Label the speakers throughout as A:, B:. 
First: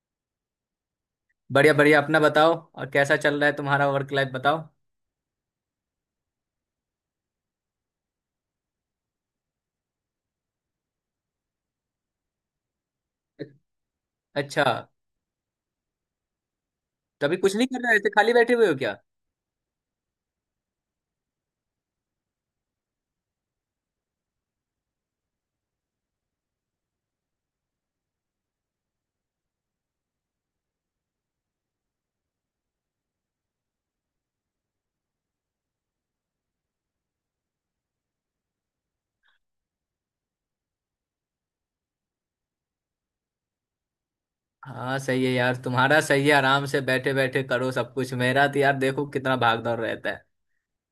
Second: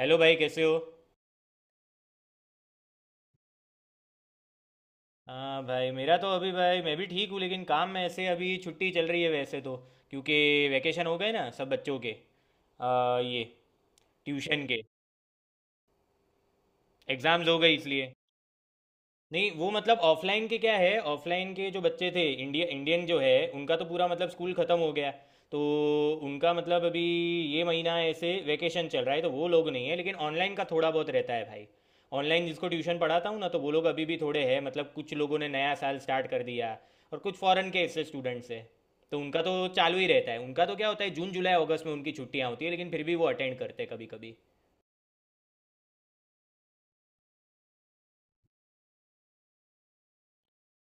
A: Hello भाई, कैसे हो।
B: बढ़िया बढ़िया, अपना बताओ। और कैसा चल रहा है तुम्हारा वर्क लाइफ? बताओ।
A: हाँ भाई मेरा तो अभी, भाई मैं भी ठीक हूँ, लेकिन काम में ऐसे अभी छुट्टी चल रही है वैसे तो। क्योंकि वैकेशन हो गए ना सब बच्चों के। ये
B: अच्छा,
A: ट्यूशन के
B: तभी
A: एग्ज़ाम्स
B: कुछ
A: हो
B: नहीं
A: गए
B: कर रहे? ऐसे
A: इसलिए।
B: खाली बैठे हुए हो क्या?
A: नहीं, वो मतलब ऑफलाइन के क्या है, ऑफलाइन के जो बच्चे थे, इंडिया इंडियन जो है उनका तो पूरा मतलब स्कूल ख़त्म हो गया। तो उनका मतलब अभी ये महीना ऐसे वेकेशन चल रहा है, तो वो लोग नहीं है, लेकिन ऑनलाइन का थोड़ा बहुत रहता है भाई। ऑनलाइन जिसको ट्यूशन पढ़ाता हूँ ना, तो वो लोग अभी भी थोड़े हैं, मतलब कुछ लोगों ने नया साल स्टार्ट कर दिया। और कुछ फॉरेन के ऐसे स्टूडेंट्स हैं, तो उनका तो चालू ही रहता है। उनका तो क्या होता है, जून जुलाई अगस्त में उनकी छुट्टियाँ होती है, लेकिन फिर भी वो अटेंड करते हैं कभी कभी।
B: हाँ सही है यार, तुम्हारा सही है। आराम से बैठे बैठे करो सब कुछ। मेरा तो यार देखो कितना भाग दौड़ रहता है।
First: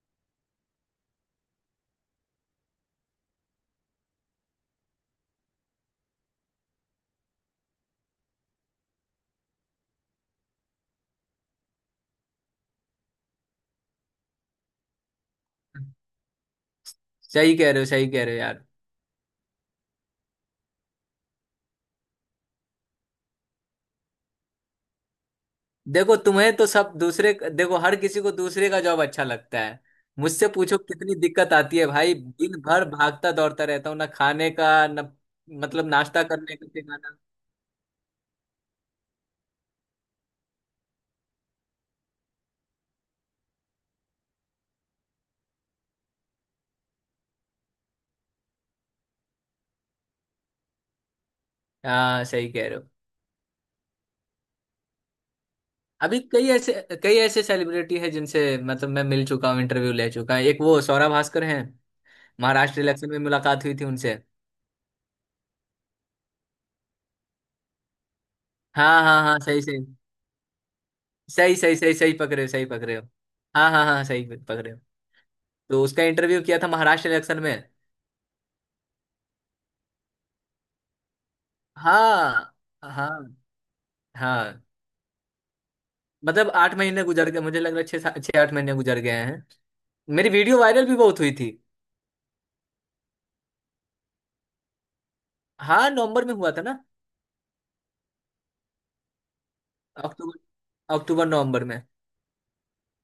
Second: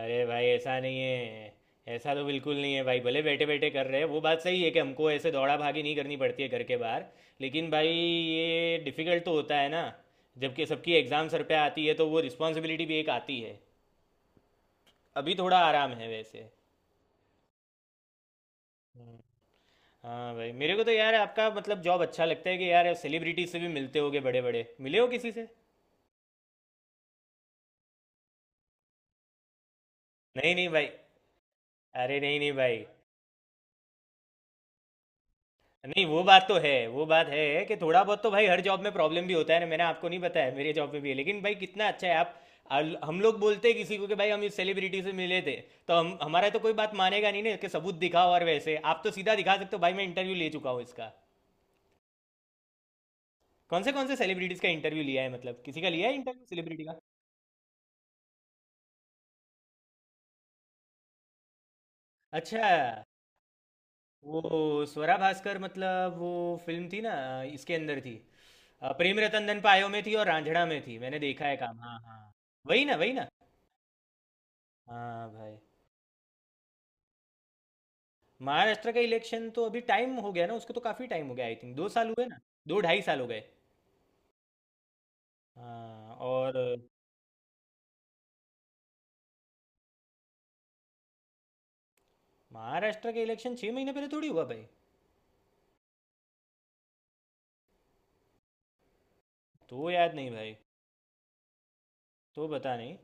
A: अरे भाई ऐसा नहीं है। ऐसा तो बिल्कुल नहीं है भाई। भले बैठे बैठे कर रहे हैं, वो बात सही है कि हमको ऐसे दौड़ा भागी नहीं करनी पड़ती है घर के बाहर, लेकिन भाई ये डिफ़िकल्ट तो होता है ना। जबकि सबकी एग्ज़ाम सर पे आती है, तो वो रिस्पॉन्सिबिलिटी भी एक आती है। अभी थोड़ा आराम है वैसे।
B: सही कह रहे हो, सही कह रहे हो यार।
A: हम्म। हाँ भाई, मेरे को तो यार आपका मतलब जॉब अच्छा लगता है कि यार सेलिब्रिटी से भी मिलते होगे। बड़े बड़े मिले हो किसी से।
B: देखो तुम्हें तो सब दूसरे, देखो हर किसी को दूसरे का जॉब अच्छा लगता है। मुझसे
A: नहीं नहीं
B: पूछो
A: भाई।
B: कितनी दिक्कत आती है भाई।
A: अरे नहीं नहीं
B: दिन
A: भाई।
B: भर भागता दौड़ता रहता हूँ, ना खाने का ना मतलब
A: नहीं, वो
B: नाश्ता
A: बात तो
B: करने का
A: है, वो
B: ठिकाना।
A: बात है कि थोड़ा बहुत तो भाई हर जॉब में प्रॉब्लम भी होता है ना, मैंने आपको नहीं बताया मेरे जॉब में भी है, लेकिन भाई कितना अच्छा है आप। हम लोग बोलते हैं किसी को कि भाई हम इस सेलिब्रिटी से मिले थे, तो हम हमारा तो कोई बात मानेगा नहीं ना कि सबूत दिखाओ, और वैसे आप तो सीधा दिखा सकते हो, भाई मैं इंटरव्यू ले चुका हूँ इसका।
B: हाँ, सही कह रहे हो।
A: कौन से सेलिब्रिटीज का इंटरव्यू लिया है, मतलब किसी का लिया है
B: अभी
A: इंटरव्यू,
B: कई ऐसे
A: सेलिब्रिटी का।
B: कई ऐसे सेलिब्रिटी हैं जिनसे मतलब मैं मिल चुका हूँ, इंटरव्यू ले चुका हूँ। एक वो सौरभ भास्कर हैं।
A: अच्छा,
B: महाराष्ट्र इलेक्शन में मुलाकात हुई थी उनसे।
A: वो स्वरा भास्कर मतलब वो फिल्म थी ना, इसके अंदर थी।
B: हाँ
A: प्रेम
B: हाँ हाँ,
A: रतन धन
B: सही सही।
A: पायो में थी और रांझणा में थी, मैंने देखा है
B: सही सही,
A: काम।
B: सही
A: हाँ
B: सही
A: हाँ।
B: पकड़े हो, सही
A: वही ना,
B: पकड़े हो।
A: वही ना।
B: हाँ हाँ हाँ, सही पकड़े हो।
A: हाँ भाई।
B: तो उसका इंटरव्यू किया था महाराष्ट्र इलेक्शन में।
A: महाराष्ट्र का इलेक्शन तो अभी टाइम हो गया ना उसको, तो काफ़ी टाइम हो गया, आई थिंक 2 साल हुए ना।
B: हाँ
A: दो ढाई साल हो
B: हाँ
A: गए।
B: हाँ।
A: हाँ
B: मतलब
A: और।
B: आठ महीने गुजर गए मुझे लग रहा है। छः आठ महीने गुजर गए हैं। मेरी वीडियो वायरल भी बहुत हुई थी।
A: महाराष्ट्र के इलेक्शन 6 महीने पहले थोड़ी हुआ भाई।
B: हाँ, नवंबर में हुआ था ना।
A: तो याद नहीं भाई।
B: अक्टूबर, अक्टूबर नवंबर में।
A: तो पता नहीं।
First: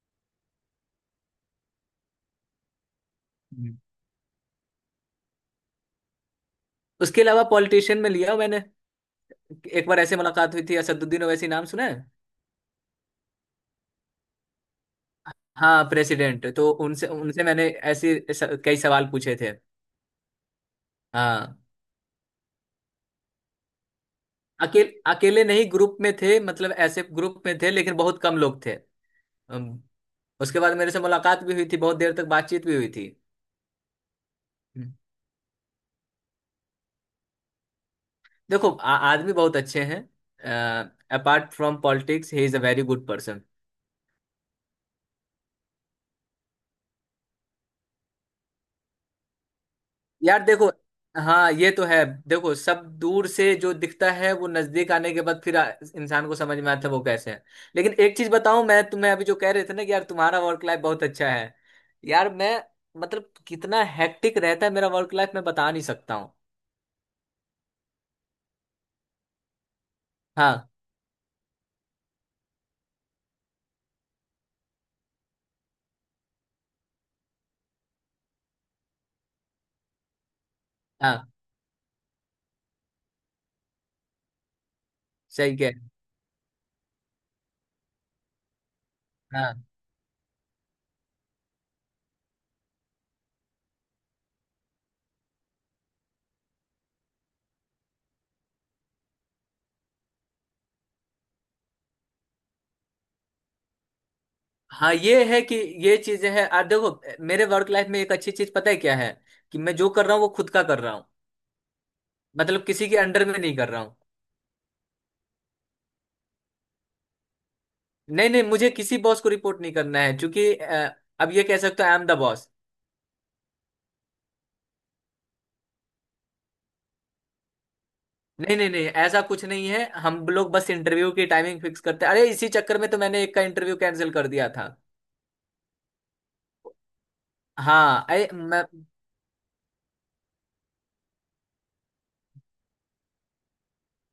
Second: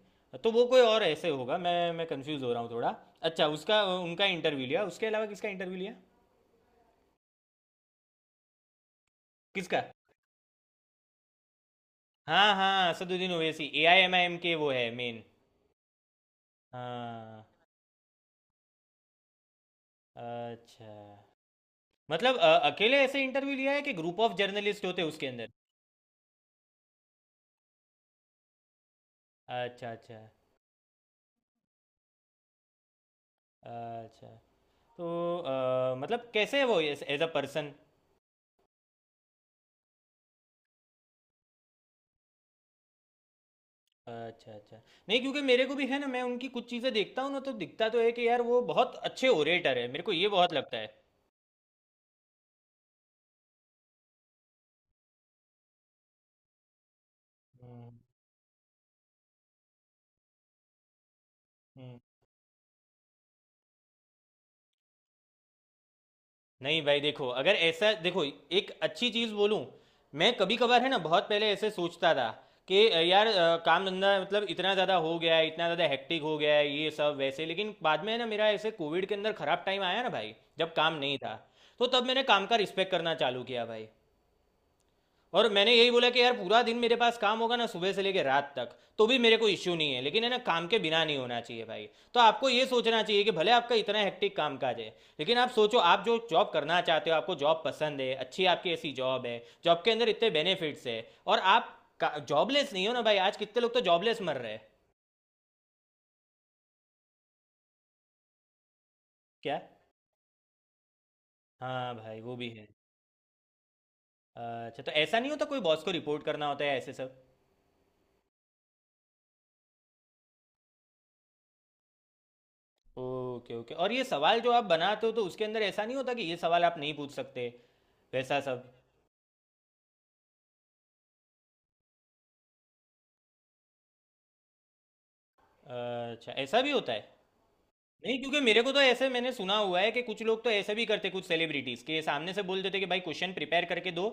A: तो वो कोई और ऐसे होगा, मैं कंफ्यूज हो रहा हूँ थोड़ा। अच्छा,
B: हम्म।
A: उसका उनका इंटरव्यू लिया। उसके अलावा किसका इंटरव्यू लिया।
B: उसके अलावा पॉलिटिशियन में लिया मैंने।
A: किसका।
B: एक बार ऐसे मुलाकात हुई थी। असदुद्दीन ओवैसी नाम सुना है?
A: हाँ हाँ, असदुद्दीन ओवैसी AIMIM के वो है मेन।
B: हाँ, प्रेसिडेंट। तो उनसे उनसे
A: हाँ।
B: मैंने ऐसे कई सवाल पूछे थे।
A: अच्छा,
B: हाँ।
A: मतलब अकेले ऐसे इंटरव्यू लिया है कि ग्रुप ऑफ जर्नलिस्ट
B: अकेले
A: होते हैं उसके
B: अकेले
A: अंदर।
B: नहीं, ग्रुप में थे। मतलब ऐसे ग्रुप में थे लेकिन बहुत कम लोग थे। अम,
A: अच्छा अच्छा
B: उसके बाद मेरे से मुलाकात भी हुई थी, बहुत देर तक बातचीत भी हुई थी।
A: अच्छा।
B: हम्म।
A: तो मतलब कैसे है वो एज अ पर्सन।
B: देखो आदमी बहुत अच्छे हैं। Apart from politics, he is a very good person.
A: अच्छा अच्छा। नहीं क्योंकि मेरे को भी है ना, मैं उनकी कुछ चीज़ें देखता हूँ ना, तो दिखता तो है कि यार वो बहुत अच्छे ओरेटर है। मेरे को ये
B: यार
A: बहुत
B: देखो,
A: लगता है।
B: हाँ ये तो है। देखो सब दूर से जो दिखता है वो नजदीक आने के बाद फिर इंसान को समझ में आता है वो कैसे है। लेकिन
A: हम्म,
B: एक चीज बताऊं मैं तुम्हें, अभी जो कह रहे थे ना कि यार तुम्हारा वर्क लाइफ बहुत अच्छा है।
A: हम्म।
B: यार मैं, मतलब कितना हेक्टिक रहता है मेरा वर्क लाइफ मैं बता नहीं सकता हूँ।
A: नहीं भाई देखो, अगर ऐसा देखो एक अच्छी चीज़ बोलूँ, मैं कभी
B: हाँ
A: कभार है ना बहुत पहले ऐसे सोचता था कि यार काम धंधा मतलब इतना ज़्यादा हो गया है, इतना ज़्यादा हेक्टिक हो गया है ये सब वैसे, लेकिन बाद में है ना मेरा ऐसे कोविड के अंदर ख़राब टाइम आया ना भाई, जब काम नहीं
B: हाँ
A: था। तो तब मैंने काम का रिस्पेक्ट करना चालू किया भाई। और
B: सही कह
A: मैंने
B: रहे
A: यही बोला कि यार पूरा दिन मेरे पास काम होगा ना सुबह से लेकर रात तक, तो भी मेरे
B: हो।
A: को
B: हाँ
A: इश्यू नहीं है, लेकिन है ना काम के बिना नहीं होना चाहिए भाई। तो आपको ये सोचना चाहिए कि भले आपका इतना हेक्टिक काम काज है, लेकिन आप सोचो, आप जो जॉब करना चाहते हो, आपको जॉब पसंद है, अच्छी आपकी ऐसी जॉब है। जॉब के अंदर इतने बेनिफिट्स है, और आप जॉबलेस नहीं हो ना भाई। आज कितने लोग तो जॉबलेस मर रहे हैं।
B: हाँ, ये है कि ये चीजें हैं। और देखो, मेरे वर्क लाइफ में एक अच्छी चीज पता है क्या है?
A: क्या।
B: कि मैं जो कर रहा हूँ वो खुद का कर रहा हूँ।
A: हाँ भाई वो भी
B: मतलब
A: है।
B: किसी के अंडर में नहीं कर रहा हूँ।
A: अच्छा, तो ऐसा नहीं होता कोई बॉस को रिपोर्ट करना होता है ऐसे सब।
B: नहीं नहीं, मुझे किसी बॉस को रिपोर्ट नहीं करना है क्योंकि अब ये कह सकते हो I am the boss.
A: Okay okay. और ये सवाल जो आप बनाते हो, तो उसके अंदर ऐसा नहीं होता कि ये सवाल आप नहीं पूछ सकते, वैसा
B: नहीं
A: सब।
B: नहीं नहीं, ऐसा कुछ नहीं है। हम लोग बस इंटरव्यू की टाइमिंग फिक्स करते हैं। अरे इसी चक्कर में तो मैंने एक का इंटरव्यू कैंसिल कर दिया था।
A: अच्छा, ऐसा भी होता है।
B: हाँ
A: नहीं
B: अरे
A: क्योंकि मेरे
B: मैं,
A: को तो ऐसे मैंने सुना हुआ है कि कुछ लोग तो ऐसे भी करते, कुछ सेलिब्रिटीज के सामने से बोल देते कि भाई क्वेश्चन प्रिपेयर करके दो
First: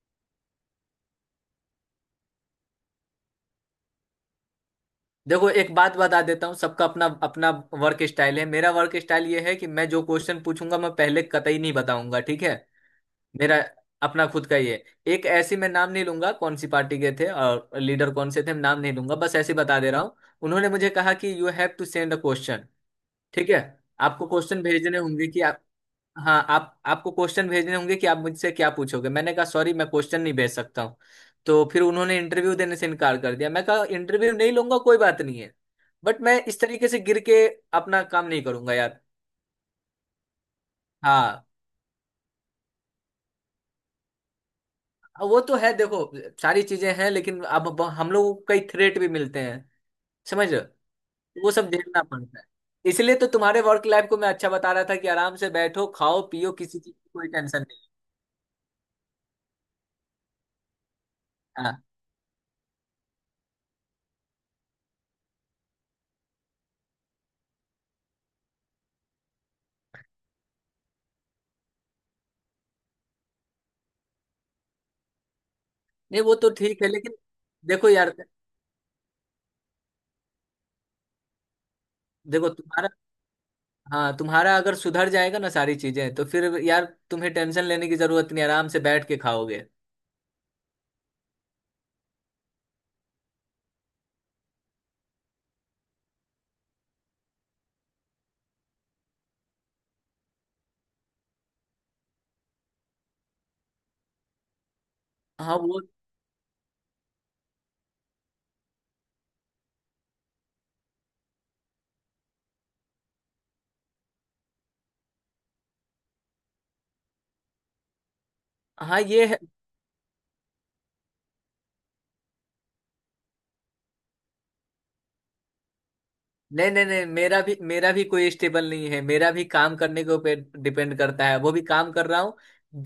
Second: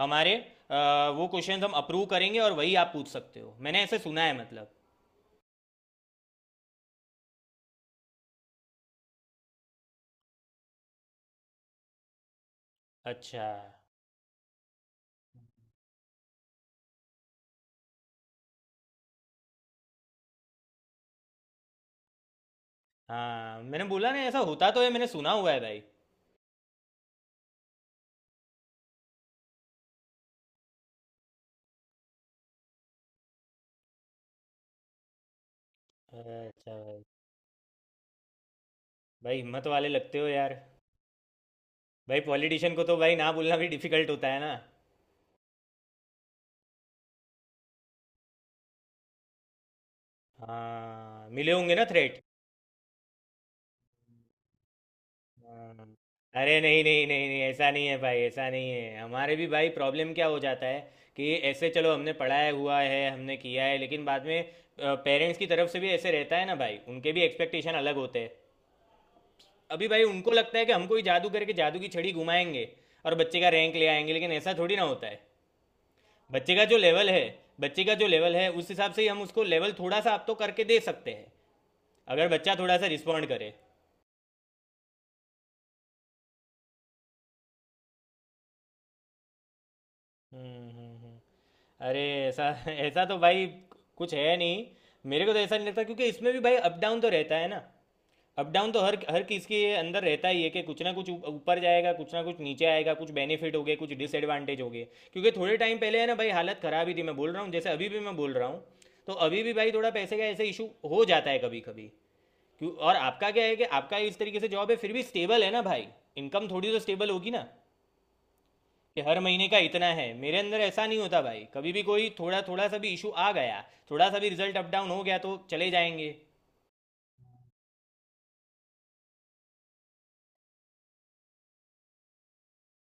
A: हमारे, वो क्वेश्चन हम अप्रूव करेंगे और वही आप पूछ सकते हो, मैंने ऐसे सुना है, मतलब।
B: देखो एक बात बता देता हूँ, सबका अपना अपना वर्क स्टाइल है। मेरा वर्क स्टाइल ये है कि मैं जो क्वेश्चन पूछूंगा मैं पहले कतई नहीं बताऊंगा, ठीक है।
A: अच्छा।
B: मेरा अपना खुद का ही है। एक ऐसी, मैं नाम नहीं लूंगा कौन सी पार्टी के थे और लीडर कौन से थे, मैं नाम नहीं लूंगा, बस ऐसे ही बता दे रहा हूँ। उन्होंने मुझे कहा कि you have to send a question. ठीक है,
A: हाँ मैंने बोला ना,
B: आपको
A: ऐसा
B: क्वेश्चन
A: होता तो है,
B: भेजने
A: मैंने
B: होंगे
A: सुना
B: कि
A: हुआ है
B: आप,
A: भाई।
B: हाँ आप आपको क्वेश्चन भेजने होंगे कि आप मुझसे क्या पूछोगे। मैंने कहा सॉरी, मैं क्वेश्चन नहीं भेज सकता हूँ। तो फिर उन्होंने इंटरव्यू देने से इनकार कर दिया। मैं कहा इंटरव्यू नहीं लूंगा, कोई बात नहीं है। बट मैं इस
A: अच्छा
B: तरीके से
A: भाई।
B: गिर के अपना काम नहीं करूंगा यार।
A: भाई हिम्मत वाले लगते हो यार।
B: हाँ
A: भाई पॉलिटिशियन को तो भाई ना बोलना भी डिफिकल्ट होता है ना।
B: वो तो है, देखो सारी चीजें हैं लेकिन अब हम लोगों को कई थ्रेट भी मिलते हैं, समझ रहे हो?
A: हाँ
B: तो वो
A: मिले
B: सब
A: होंगे ना
B: झेलना
A: थ्रेट।
B: पड़ता है। इसलिए तो तुम्हारे वर्क लाइफ को मैं अच्छा बता रहा था कि आराम से बैठो,
A: हाँ।
B: खाओ पियो,
A: अरे
B: किसी
A: नहीं
B: चीज
A: नहीं
B: की कोई
A: नहीं नहीं,
B: टेंशन
A: ऐसा
B: नहीं।
A: नहीं है भाई, ऐसा नहीं है। हमारे भी भाई प्रॉब्लम क्या हो जाता है कि ऐसे
B: हाँ,
A: चलो, हमने पढ़ाया हुआ है हमने किया है, लेकिन बाद में पेरेंट्स की तरफ से भी ऐसे रहता है ना भाई, उनके भी एक्सपेक्टेशन अलग होते हैं। अभी भाई उनको लगता है कि हमको ही जादू करके, जादू की छड़ी घुमाएंगे और बच्चे का रैंक ले आएंगे, लेकिन ऐसा थोड़ी ना होता है।
B: नहीं वो तो
A: बच्चे का जो
B: ठीक है
A: लेवल
B: लेकिन
A: है बच्चे
B: देखो
A: का जो
B: यार,
A: लेवल है उस हिसाब से ही हम उसको लेवल थोड़ा सा आप तो करके दे सकते हैं, अगर
B: देखो
A: बच्चा थोड़ा सा
B: तुम्हारा,
A: रिस्पॉन्ड करे।
B: हाँ तुम्हारा अगर सुधर जाएगा ना सारी चीजें तो फिर यार तुम्हें टेंशन लेने की जरूरत नहीं, आराम से बैठ के खाओगे।
A: हम्म हम्म हम्म। अरे ऐसा, ऐसा तो भाई कुछ है नहीं। मेरे को तो ऐसा नहीं लगता, क्योंकि इसमें भी भाई अप डाउन तो रहता है ना। अप डाउन तो हर हर किसी के अंदर रहता ही है कि कुछ ना कुछ ऊपर जाएगा, कुछ ना कुछ नीचे आएगा, कुछ बेनिफिट हो गए कुछ डिसएडवांटेज हो गए। क्योंकि थोड़े
B: हाँ
A: टाइम
B: वो,
A: पहले है ना भाई हालत खराब ही थी, मैं बोल रहा हूँ, जैसे अभी भी मैं बोल रहा हूँ। तो अभी भी भाई थोड़ा पैसे का ऐसे इशू हो जाता है कभी कभी। क्यों, और आपका क्या है कि आपका इस तरीके से जॉब है, फिर भी स्टेबल है ना भाई। इनकम थोड़ी तो स्टेबल होगी ना, कि
B: हाँ
A: हर
B: ये है।
A: महीने का इतना है। मेरे अंदर ऐसा नहीं होता भाई, कभी भी कोई थोड़ा थोड़ा सा भी इशू आ गया, थोड़ा सा भी रिजल्ट अप डाउन हो गया तो चले जाएंगे।
B: नहीं नहीं नहीं, मेरा भी कोई स्टेबल नहीं है। मेरा भी काम करने के ऊपर डिपेंड करता है, वो भी काम कर रहा हूँ।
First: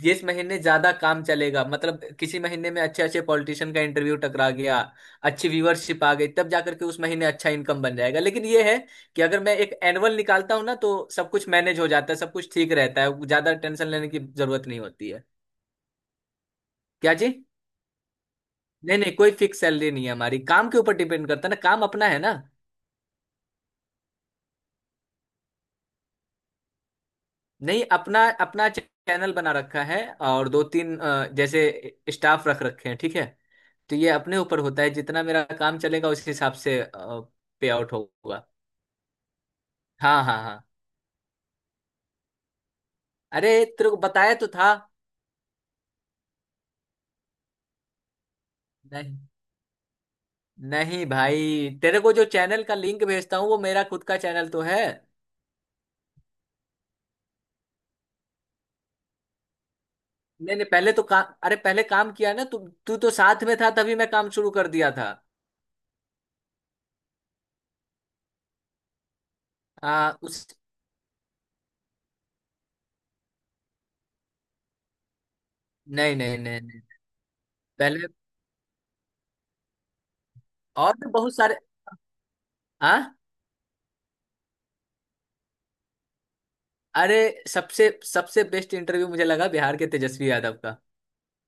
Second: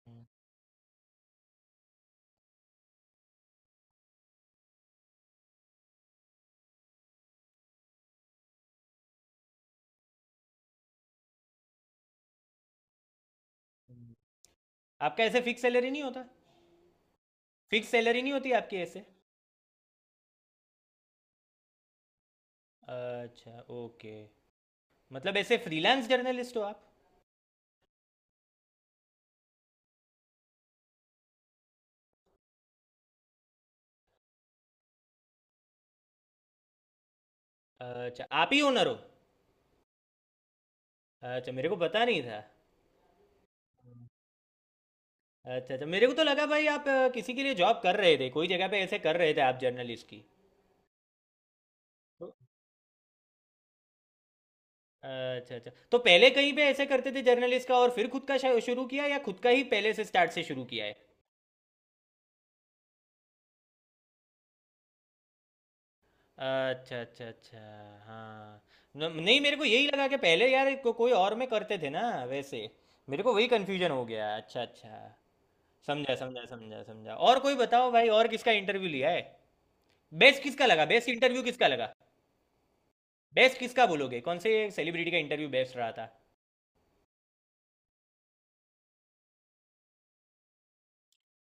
B: जिस महीने ज्यादा काम चलेगा, मतलब किसी महीने में अच्छे अच्छे पॉलिटिशियन का इंटरव्यू टकरा गया, अच्छी व्यूअरशिप आ गई, तब जाकर के उस महीने अच्छा इनकम बन जाएगा। लेकिन ये है कि अगर मैं एक एनुअल निकालता हूँ ना तो सब कुछ मैनेज हो जाता है, सब कुछ ठीक रहता है, ज्यादा टेंशन लेने की जरूरत नहीं होती
A: आपका
B: है।
A: ऐसे फिक्स सैलरी नहीं होता।
B: क्या जी?
A: फिक्स सैलरी नहीं होती आपकी
B: नहीं
A: ऐसे।
B: नहीं, कोई फिक्स सैलरी नहीं है हमारी। काम के ऊपर डिपेंड करता है ना, काम अपना है ना।
A: अच्छा ओके। मतलब ऐसे फ्रीलांस जर्नलिस्ट हो आप।
B: नहीं, अपना अपना चैनल बना रखा है। और दो तीन जैसे स्टाफ रख रखे हैं, ठीक है। तो ये अपने ऊपर होता है, जितना मेरा काम चलेगा उस हिसाब से पे आउट
A: अच्छा
B: होगा।
A: आप ही ओनर हो।
B: हाँ हाँ हाँ।
A: अच्छा मेरे को पता नहीं था।
B: अरे तेरे को बताया तो था।
A: अच्छा अच्छा, मेरे को तो लगा भाई आप किसी के लिए जॉब कर रहे थे, कोई जगह पे ऐसे कर
B: नहीं
A: रहे थे आप जर्नलिस्ट की।
B: नहीं भाई, तेरे को जो
A: तो
B: चैनल का लिंक भेजता हूँ वो मेरा खुद का चैनल तो है।
A: अच्छा अच्छा, तो पहले कहीं पे ऐसे करते थे जर्नलिस्ट का और फिर खुद का शुरू किया, या खुद का ही पहले से स्टार्ट से
B: नहीं
A: शुरू
B: नहीं,
A: किया
B: पहले
A: है।
B: तो काम, अरे पहले काम किया ना तू। तू तो साथ में था, तभी मैं काम शुरू कर दिया था।
A: अच्छा अच्छा अच्छा। हाँ। नहीं मेरे को यही लगा कि
B: हाँ उस,
A: पहले यार कोई और में करते थे ना वैसे। मेरे को वही कन्फ्यूजन हो गया। अच्छा अच्छा, समझा
B: नहीं नहीं
A: समझा
B: नहीं नहीं,
A: समझा समझा। और कोई बताओ
B: पहले
A: भाई, और किसका इंटरव्यू लिया है, बेस्ट किसका लगा,
B: और
A: बेस्ट
B: भी बहुत
A: इंटरव्यू
B: सारे।
A: किसका लगा,
B: हाँ।
A: बेस्ट किसका बोलोगे, कौन से सेलिब्रिटी का इंटरव्यू बेस्ट रहा था।
B: अरे सबसे सबसे बेस्ट इंटरव्यू मुझे लगा बिहार के तेजस्वी यादव का।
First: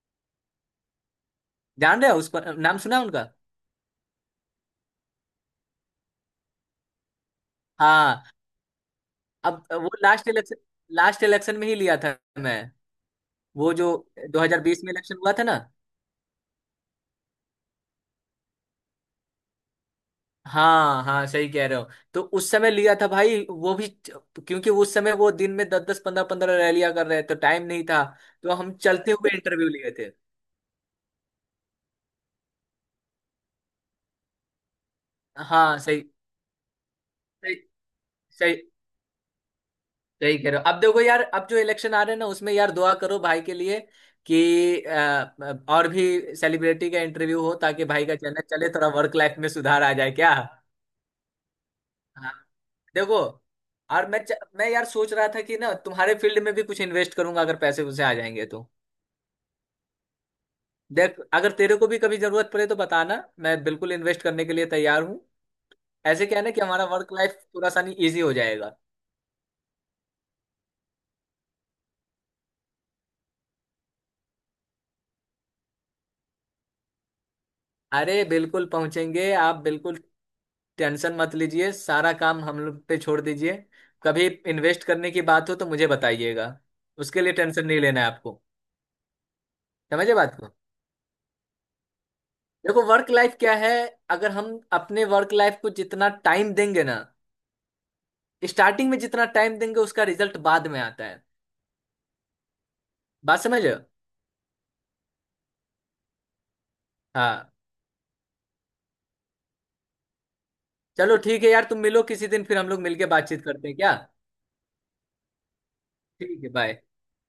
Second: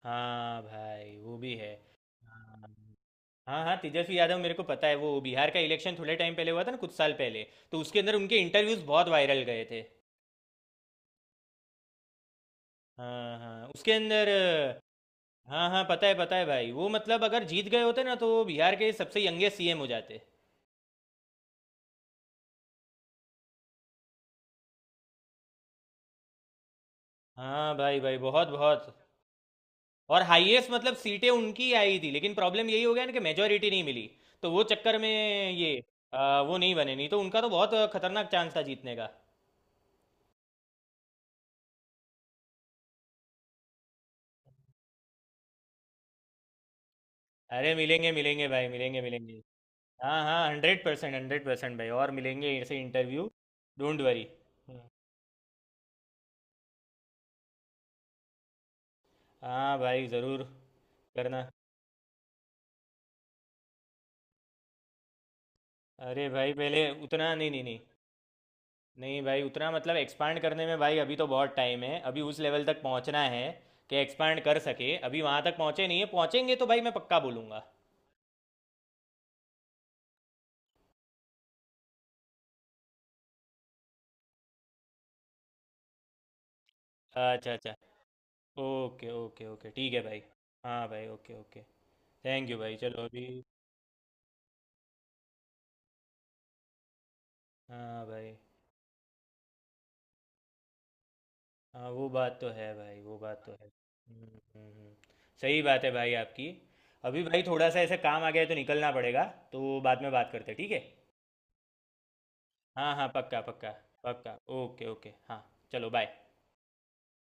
A: हाँ भाई वो भी है।
B: जान रहे हो उसको?
A: हाँ
B: नाम सुना है उनका?
A: हाँ हाँ, तेजस्वी यादव मेरे को पता है, वो बिहार का इलेक्शन थोड़े टाइम पहले हुआ था ना कुछ साल पहले। तो उसके अंदर
B: हाँ,
A: उनके इंटरव्यूज बहुत वायरल
B: अब
A: गए थे।
B: वो लास्ट इलेक्शन में ही लिया था मैं।
A: हाँ हाँ
B: वो जो
A: उसके अंदर।
B: 2020 में इलेक्शन हुआ था ना।
A: हाँ हाँ पता है भाई, वो मतलब अगर जीत गए होते ना, तो वो बिहार के सबसे यंगेस्ट सीएम हो जाते।
B: हाँ हाँ, सही कह रहे हो। तो उस समय लिया था भाई वो भी, क्योंकि उस समय वो दिन में दस दस पंद्रह पंद्रह रैलियां कर रहे थे तो टाइम
A: हाँ
B: नहीं
A: भाई
B: था।
A: भाई बहुत
B: तो हम
A: बहुत।
B: चलते हुए इंटरव्यू लिए थे।
A: और हाईएस्ट मतलब सीटें उनकी आई थी, लेकिन प्रॉब्लम यही हो गया ना कि मेजोरिटी नहीं मिली, तो वो चक्कर में ये
B: हाँ सही,
A: वो नहीं बने, नहीं तो उनका तो
B: सही
A: बहुत खतरनाक
B: सही,
A: चांस था जीतने का।
B: सही कह रहे हो। अब देखो यार, अब जो इलेक्शन आ रहे हैं ना उसमें यार दुआ करो भाई के लिए कि और भी सेलिब्रिटी का इंटरव्यू हो,
A: अरे
B: ताकि भाई
A: मिलेंगे
B: का चैनल
A: मिलेंगे भाई,
B: चले, थोड़ा
A: मिलेंगे
B: वर्क लाइफ
A: मिलेंगे।
B: में सुधार आ जाए
A: हाँ
B: क्या।
A: हाँ 100% 100% भाई, और
B: हाँ।
A: मिलेंगे ऐसे
B: देखो,
A: इंटरव्यू। डोंट
B: और
A: वरी।
B: मैं यार सोच रहा था कि ना तुम्हारे फील्ड में भी कुछ इन्वेस्ट करूंगा अगर पैसे उसे आ जाएंगे तो।
A: हाँ भाई ज़रूर
B: देख,
A: करना।
B: अगर तेरे को भी कभी जरूरत पड़े तो बताना, मैं बिल्कुल इन्वेस्ट करने के लिए तैयार हूँ। ऐसे
A: अरे
B: क्या है ना
A: भाई
B: कि
A: पहले
B: हमारा वर्क
A: उतना
B: लाइफ
A: नहीं, नहीं
B: थोड़ा
A: नहीं।
B: सा नहीं, ईजी हो जाएगा।
A: नहीं भाई उतना मतलब एक्सपांड करने में भाई अभी तो बहुत टाइम है, अभी उस लेवल तक पहुंचना है कि एक्सपांड कर सके। अभी वहां तक पहुंचे नहीं है, पहुंचेंगे तो भाई मैं पक्का बोलूंगा।
B: अरे बिल्कुल पहुंचेंगे आप, बिल्कुल। टेंशन मत लीजिए, सारा काम हम लोग पे छोड़ दीजिए। कभी इन्वेस्ट करने की बात हो तो मुझे बताइएगा। उसके लिए
A: अच्छा
B: टेंशन
A: अच्छा,
B: नहीं लेना है आपको।
A: ओके ओके ओके, ठीक है
B: समझे
A: भाई।
B: बात को?
A: हाँ भाई ओके ओके। थैंक यू भाई,
B: देखो
A: चलो
B: वर्क
A: अभी।
B: लाइफ क्या है। अगर हम अपने वर्क लाइफ को जितना टाइम देंगे ना,
A: हाँ भाई।
B: स्टार्टिंग में जितना टाइम देंगे उसका रिजल्ट बाद में आता है।
A: हाँ वो बात तो है भाई, वो
B: बात
A: बात तो
B: समझ
A: है।
B: रहे हो?
A: हम्म, हम्म। सही बात है भाई आपकी। अभी भाई
B: हाँ
A: थोड़ा सा ऐसे काम आ गया है तो निकलना पड़ेगा, तो बाद में बात करते हैं ठीक है।
B: चलो, ठीक है यार। तुम मिलो किसी दिन फिर हम लोग
A: हाँ हाँ
B: मिलके
A: पक्का
B: बातचीत करते
A: पक्का।
B: हैं क्या।
A: पक्का, ओके ओके हाँ। चलो बाय।
B: ठीक है, बाय।